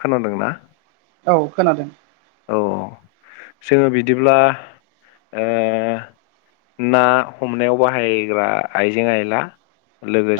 खोनादों ना? औ खोनादों। औ जोङो बिदिब्ला ओ ना हमनायाव बाहायग्रा आइजें आइला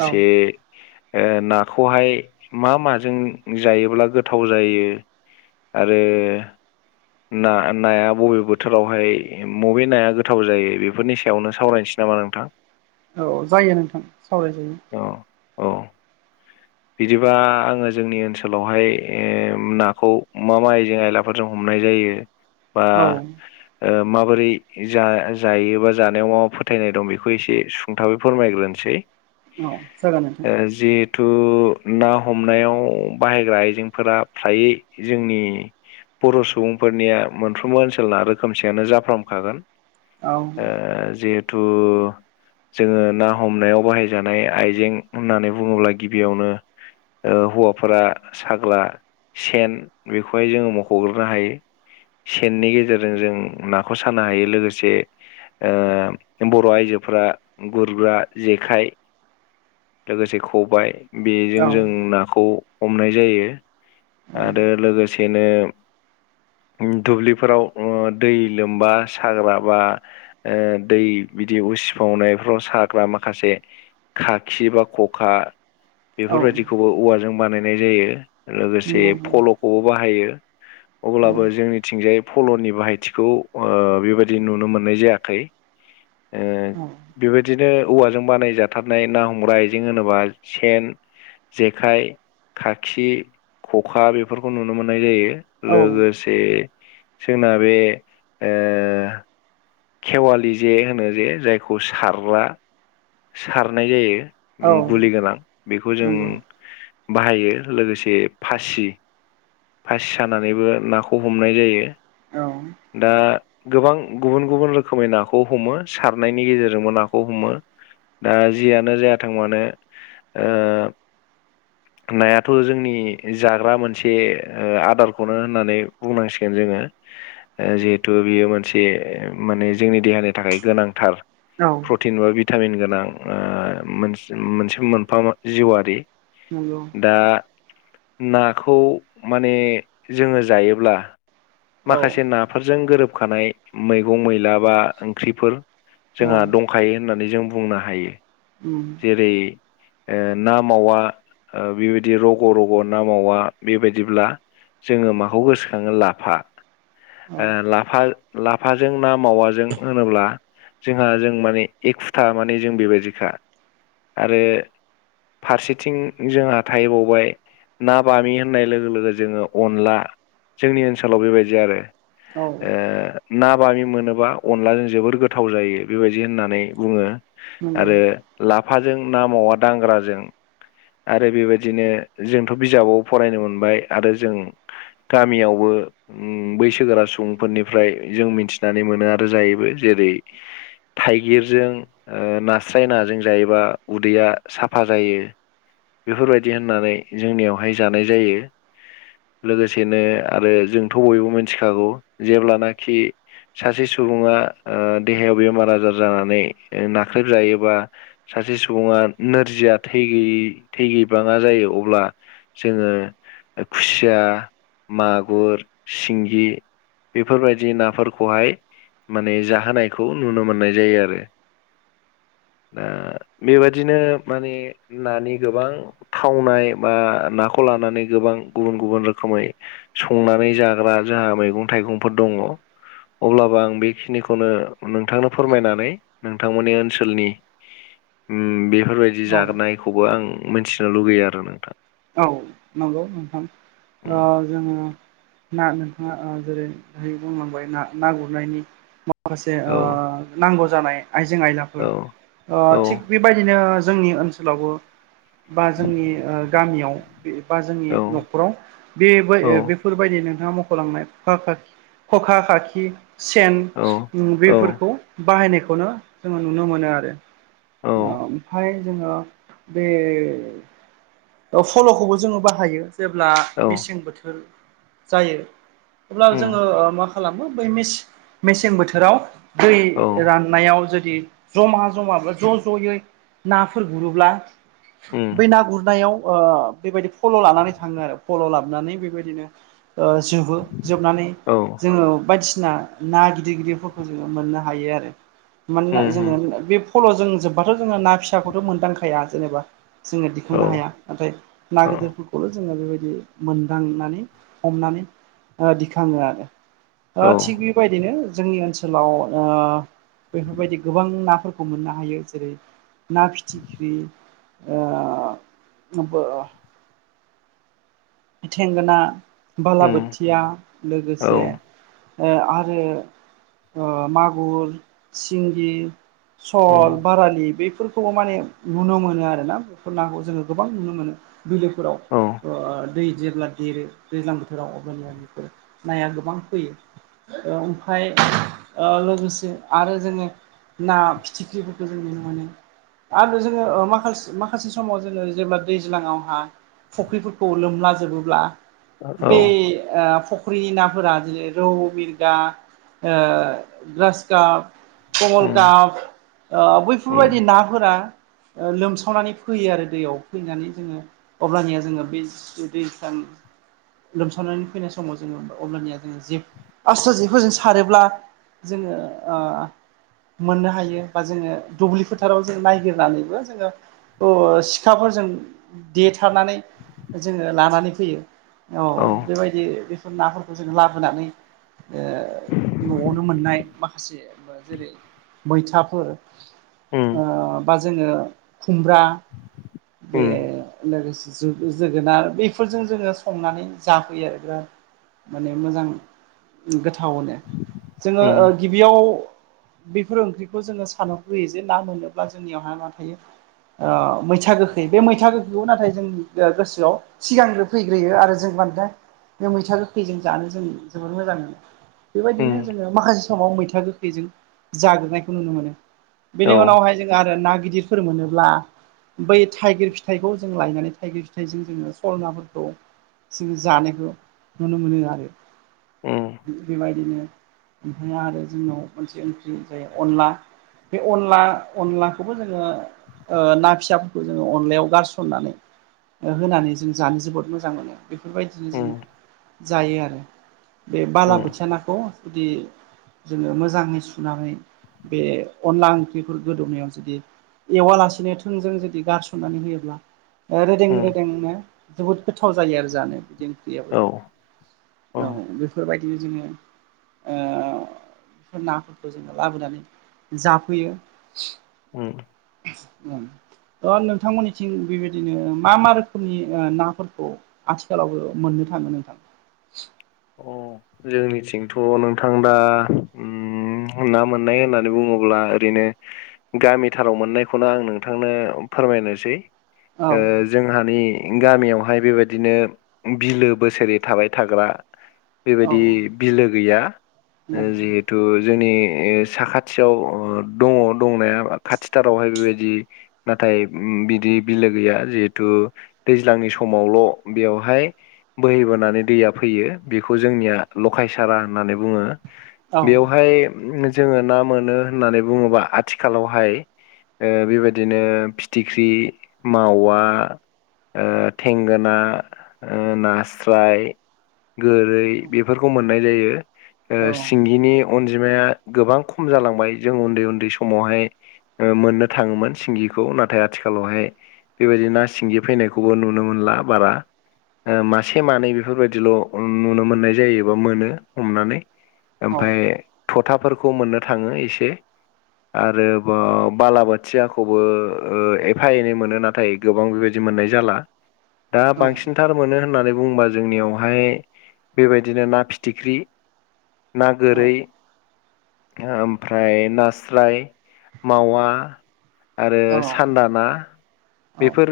औ नाखौहाय मा माजों जायोब्ला गोथाव जायो आरो ना नाया बबे बोथोरावहाय मबे नाया गोथाव जायो बेफोरनि सायावनो सावरायनोसै नामा नोंथां? औ जायो नोंथां सावरायजायो। औ औ बिदिबा आङो जोंनि ओनसोलावहाय ओ नाखौ मा मा आयजें आयला फोरजों हमनाय जायो बा औ ओ माबोरै जा जायोबा जानायाव मा मा फोथायनाय दं बेखौ एसे सुंथाबै फोरमायग्रोनोसै। न जागोन ओ जिहेथु ना हमनायाव बाहायग्रा आइजेंफोरा फ्रायै जोंनि बर' सुबुंफोरनिया मोनफ्रोमबो ओनसोलना रोखोमसेयानो जाफ्रामखागोन औ खागोन। ओ जिहेथु जोङो ना हमनायाव बाहाय जानाय आइजें होननानै बुङोब्ला गिबियावनो ओ हौवाफोरा साग्रा सेन बेखौहाय जोङो मख'ग्रोनो हायो। सेननि गेजेरजों जों नाखौ सानो हायो लोगोसे ओ बर' आइजोफोरा गुरग्रा जेखाइ लोगोसे खबाय बेजों जों नाखौ हमनाय जायो आरो लोगोसेनो दुब्लिफोराव ओ दै लोमबा साग्रा बा दै बिदि उसिफावनायफ्राव साग्रा माखासे खाखि बा खखा बेफोरबायदिखौबो औवाजों बानायनाय जायो। लोगोसे फल'खौबो बाहायो अब्लाबो जोंनिथिंजाय फल'नि बाहायथिखौ ओ बेबायदि नुनो मोननाय जायाखै। ओ बेबायदिनो औवाजों बानायजा थारनाय ना हमग्रा आइजें होनोबा सेन जेखाय खाखि खखा बेफोरखौ नुनो मोननाय जायो। औ लोगो से जोंना बे ओ खेवालि जे होनो जे जायखौ सारग्रा सारनाय औ जायो गुलि गोनां बेखौ जों नंगौ नंगौ बाहायो लोगोसे फासि फासि सानानैबो नाखौ हमनाय जायो। औ औ नंगौ दा गोबां गुबुन गुबुन रोखोमै नाखौ हमो सारनायनि गेजेरजोंबो नाखौ हमो। दा जियानो जायाथों मानो ओ नायाथ' जोंनि जाग्रा मोनसे ओ आदारखौनो होननानै बुंनांसिगोन जोङो। ओ जिहेथु बेयो मोनसे माने जोंनि देहानि थाखाय गोनांथार। औ। औ प्रटिन बा भिटामिन गोनां ओ मोनसे मोनसे मोनफा जिउआरारि। नोंगौ। दा नाखौ माने जोङो जायोब्ला औ माखासे नाफोरजों गोरोबखानाय मैगं मैला बा ओंख्रिफोर जोंहा दंखायो होननानै जों बुंनो हायो उम जेरै ओ ना मावा बेबायदि रग' रग' ना मावा बेबायदिब्ला जोङो माखौ गोसोखाङो लाफा औ ओ लाफा लाफाजों ना मावाजों होनोब्ला जोंहा जों माने एखुथा माने जों बेबायदिखा आरो फारसेथिं जोंहा थाहैबावबाय ना बामि होननाय लोगो लोगो जोङो अनला जोंनि ओनसोलाव बेबायदि आरो। औ ओ। ना बामि मोनोबा अनलाजों जोबोर गोथाव जायो बेबायदि होननानै बुङो। नंगौ आरो लाफाजों ना मावा दांग्राजों आरो बेबायदिनो जोंथ' बिजाबाव फरायनो मोनबाय आरो जों गामियावबो उम बैसोगोरा सुबुंफोरनिफ्राय जों मिनथिनानै मोनो आरो जायोबो जेरै थाइगिरजों ओ नास्राय नाजों जायोबा उदैया साफा जायो। बेफोरबायदि होननानै जोंनियावहाय जानाय जायो। लोगोसेनो आरो जोंथ' बयबो मोनथिखागौ जेब्लानाखि सासे सुबुङा ओ देहायाव बेमार आजार जानानै नाख्रेबजायोबा सासे सुबुङा नोरजिया थै गैयि थै गैबाङा जायो अब्ला जोङो ओ खुसिया मागुर सिंगि बेफोरबायदि नाफोरखौहाय माने जाहोनायखौ नुनो मोननाय जायो आरो दा बेबादिनो माने नानि गोबां थावनाय बा नाखौ लानानै गोबां गुबुन गुबुन रोखोमै संनानै जाग्रा जोंहा मैगं थाइगंफोर दङ अब्लाबो आं बेखिनिखौनो नोंथांनो फोरमायनानै नोंथांमोननि ओनसोलनि बेफोरबायदि औ जाहोनायखौबो आं मोनथिनो लुबैयो आरो नोंथां। औ नंगौ नोंथां उम ओ जोङो ना नोंथाङा ओ जेरै हाय बुंलांबाय ना ना गुरनायनि माखासे औ ओ नांगौ जानाय आइजें औ आयलाफोर ओ थिग बेबायदिनो जोंनि ओनसोलावबो बा जोंनि ओ गामियाव बा जोंनि औ नख न'खराव बेबा औ ओ बेफोरबायदि नोंथाङा मख'लांनाय खखा खाखि खखा खाखि सेन औ उम औ बैफोरखौ बाहायनायखौनो जोङो नुनो मोनो आरो। औ ओमफ्राय जोङो बे ओ फल'खौबो जोङो बाहायो जेब्ला औ मेसें बोथोर जायो। अब्ला उम जोङो ओ मा खालामो बै मेस-मेसें बोथोराव दै औ राननायाव जुदि जमा जमा बा ज' ज'यै नाफोर गुरोब्ला उम बै ना गुरनायाव ओ बेबायदि फल' लानानै थाङो आरो फल' लाबनानै बेबायदिनो ओ जोबो जोबनानै औ। जोङो बायदिसिना ना गिदिर गिदिरफोरखौ जोङो मोननो हायो आरो। मानोना उम जोङो उम बे फल' जों जोब्बाथ' जोङो ना फिसाखौथ' मोनदांखाया जेनेबा जोङो औ दिखांनो हाया नाथाय ना औ गोदोरफोरखौल' जोङो बेबायदि मोनदांनानै हमनानै ओ दिखाङो आरो औ थिग बे बेफोरबायदिनो जोंनि ओनसोलाव ओ बेफोरबायदि गोबां नाफोरखौ मोननो हायो जेरै ना फिथिख्रि ओह नब्बो ओ थेंगोना उम बालाबोथिया औ लोगोसे ओ आरो ओ मागुर सिंगि उम सल बारालि बेफोरखौबो माने नुनो मोनो आरोना बेफोर नाखौ जोङो गोबां नुनो मोनो बिलोफोराव औ ओ दै जेब्ला देरो दैज्लां बोथोराव अब्लानिया बेफोर नाया गोबां फैयो। ओमफफ्राय ओ लोगोसे आरो जोङो ना फिथिख्रिफोरखौ जों नुनो मोनो। आरो जोङो ओ माखसे माखासे समाव जोङो जेब्ला दैज्लाङावहा फुख्रिफोरखौ खुलुमला जोबोब्ला औ बे फुख्रिनि नाफोरा जेरै रौ बिरगा ओ ग्रास काप उम कमलकाप ओ उम बैफोरबायदि नाफोरा ओ लोमसावनानै फैयो आरो दैयाव फैनानै जोङो अब्लानिया जोङो बे उदै सां लोमसावानानै फैनाय समाव जोङो अब्लानिया जोङो जिब आस्रा जिबखौ जों सारोब्ला जोङो ओ मोननो हायो बा जोङो दुब्लि फोथाराव जों नायगिरनानैबो जोङो अ सिखाफोरजों देथारनानै जोङो लानानै फैयो औ बेबायदि बेफोर नाफोरखौ जोङो लाबोनानै ओ न'आवनो मोननाय माखासे जेरै मैथाफोर उम ओ बा जोङो खुमब्रा बे उम लोगोसे जोगोनार बेफोरजों जोङो संनानै जाफैयो आरो बिराद माने मोजां गोथावनो जोङो उम ओ गि बेयाव बेफोर ओंख्रिखौ जोङो साननो लयो जे ना मोनोब्ला जोंनियाव ना ना थायो ओ मैथा गोखै बे मैथा गोखैखौ नाथाय जोंनि ओ गोसोआव सिगांग्रो फैग्रोयो आरो जों मा होनो नोंथां बे मैथा गोखैजों जानो जों जोबोर मोजां मोनो उम बेबायदिनो जोङो माखासे समाव मैथा गोखैजों जाग्रोनायखौ नुनो मोनो औ बेनि उनावहाय जोङो आरो ना गिदिर फोर मोनोब्ला बै थाइगिर फिथाइखौ जों लायनानै थाइगिर थायाइजों जोङो सल नाफोरखौ जङो जानायखौ नुनो मोनो आरो उम बेबायदिनो ओमफ्राय आरो जोंनाव मोनसे ओंख्रि जायो अनला बे अनला अनलाखौबो जोङो ओ ना फिसाफोरखौ जोङो अनलायाव गारसननानै ओ होनानै जों जानो जोबोद मोजां मोनो बेफोरबायदिनो उम जोङो जायो आरो बे उम बालाबोथिया नाखौ जुदि जोङो मोजाङै सुनानै बे अनला ओंख्रिफोर गोदौनायाव जुदि एवालासेनो थोंजों जुदि गारसननानै होयोब्ला ओ उम रोदोंनो जोबोद गोथाव जायो आरो जानो बिदि ओंख्रियाबो औ औ बेफोरबायदिनो जोङो ओ बेफोर नाफोरखौ जोङो लाबोनानै जाफैयो। उम ओ नोंथांमोननिथिं बेबायदिनो मा मा रोखोमनि ओ नाफोरखौ आथिखालाव मोननो थाङो नोंथां अ जोंनिथिंथ' नोंथां दा उम ना मोननाय होननानै बुङोब्ला ओरैनो गामिथाराव मोननायखौनो आं नोंथांनो फोरमायनोसै औ ओ जोंहानि गामियावहाय बेबायदिनो बिलो बोसोरै थाबाय थाग्रा औ बेबायदि बिलो गैया नंगौ जिहे थु जोंनि ओ साखाथियाव अ' दङ दंनाया खाथिथारावहाय बेबायदि नाथाय उम बिदि बिलो गैया जिहेथु दैज्लांनि समावल' बेवहाय बोहैबोनानै दैया फैयो। बेखौ जोंनिया लखायसारा होननानै बुङो। औ बेवहाय जोङो ना मोनो होननानै बुङोबा आथिखालावहाय ओ बेबायदिनो फिथिख्रि, मावा ओ थेंगोना, ओ नास्राय गोरै बेफोरखौ मोननाय जायो ओ औ सिंगिनि अनजिमाया गोबां खम जालांबाय। जों उन्दै उन्दै समावहाय ओ मोननो थाङोमोन सिंगिखौ नाथाय आथिखालावहाय बेबायदि ना सिंगि फैनायखौबो नुनो मोनला बारा ओ मासे मानै बेफोरबायदिल' नुनो मोननाय जायोबा मोनो हमनानै। औ ओमफ्राय थथाफोरखौ मोननो थाङो एसे। आरो बाव बालाबाथियाखौबो ओ एफा एनै मोनो नाथाय गोबां बेबायदि मोननाय जाला। [inaudible] दा बांसिनथार मोनो होननानै बुंङोबा जोंनियावहाय बेबायदिनो ना फिथिख्रि, ना गोरै ओमफ्राय नास्राय, मावा आरो औ सान्दाना औ बेफोर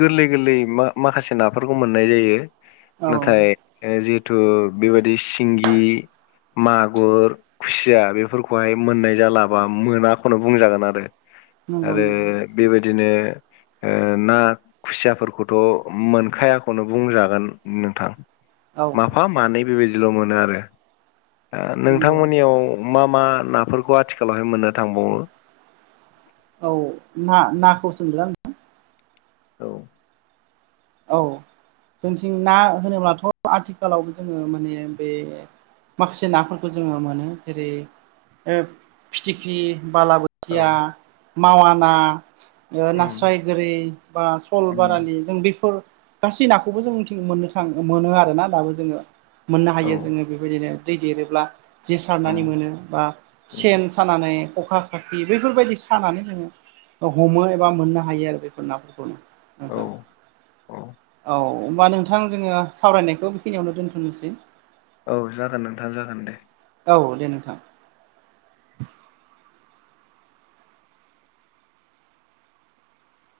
गोरलै- गोरलै मा- माखासे नाफोरखौ मोननाय जायो। औ नाथाय जिहेतु बेबायादि सिंगि मागुर खुसिया बेफोरखौहाय मोननाय जाला बा मोनाखौनो बुंजागोन आरो। नंगौ आरो नंगौ बेबायदिनो ओ ना खुसियाफोरखौथ' मोनखायाखौनो बुंजागोन नोंथां। औ माफा मानै बेबायदिल' मोनो आरो दा नंगौ नोंथांमोननियाव - मा मा नाफोरखौ आथिखालावहाय मोननो थांबावो? औ ना नाखौ सोंदों आं। औ औ जोंथिं ना होनोब्लाथ' आथिखालावबो जोङो माने बे माखासे नाफोरखौ जोङो मोनो जेरै- ओ फिथिख्रि, बालाबो थिया, मावाना ओ उम नास्राय गोरि बा स'ल उम बारालि जों बे फोर गासै नाखौबो जों मिथि मोननो थाङो मोनो आरोना दाबो जोङो। मोननो औ हायो जोङो बेबायदिनो दै देरोब्ला। जे औ सारनानै मोनो बा उम सेन सानानै, खखा खाखि बैफोरबायदि सानानै जोङो हमो एबा मोननो हायो आरो बेफोर नाफोरखौनो। औ नोंथां। औ औ होमबा नोंथां जोङो सावरायनायखौ बेखिनियावनो दोन्थनोसै। औ जागोन नोंथां जागोन दे। औ दे नोंथां।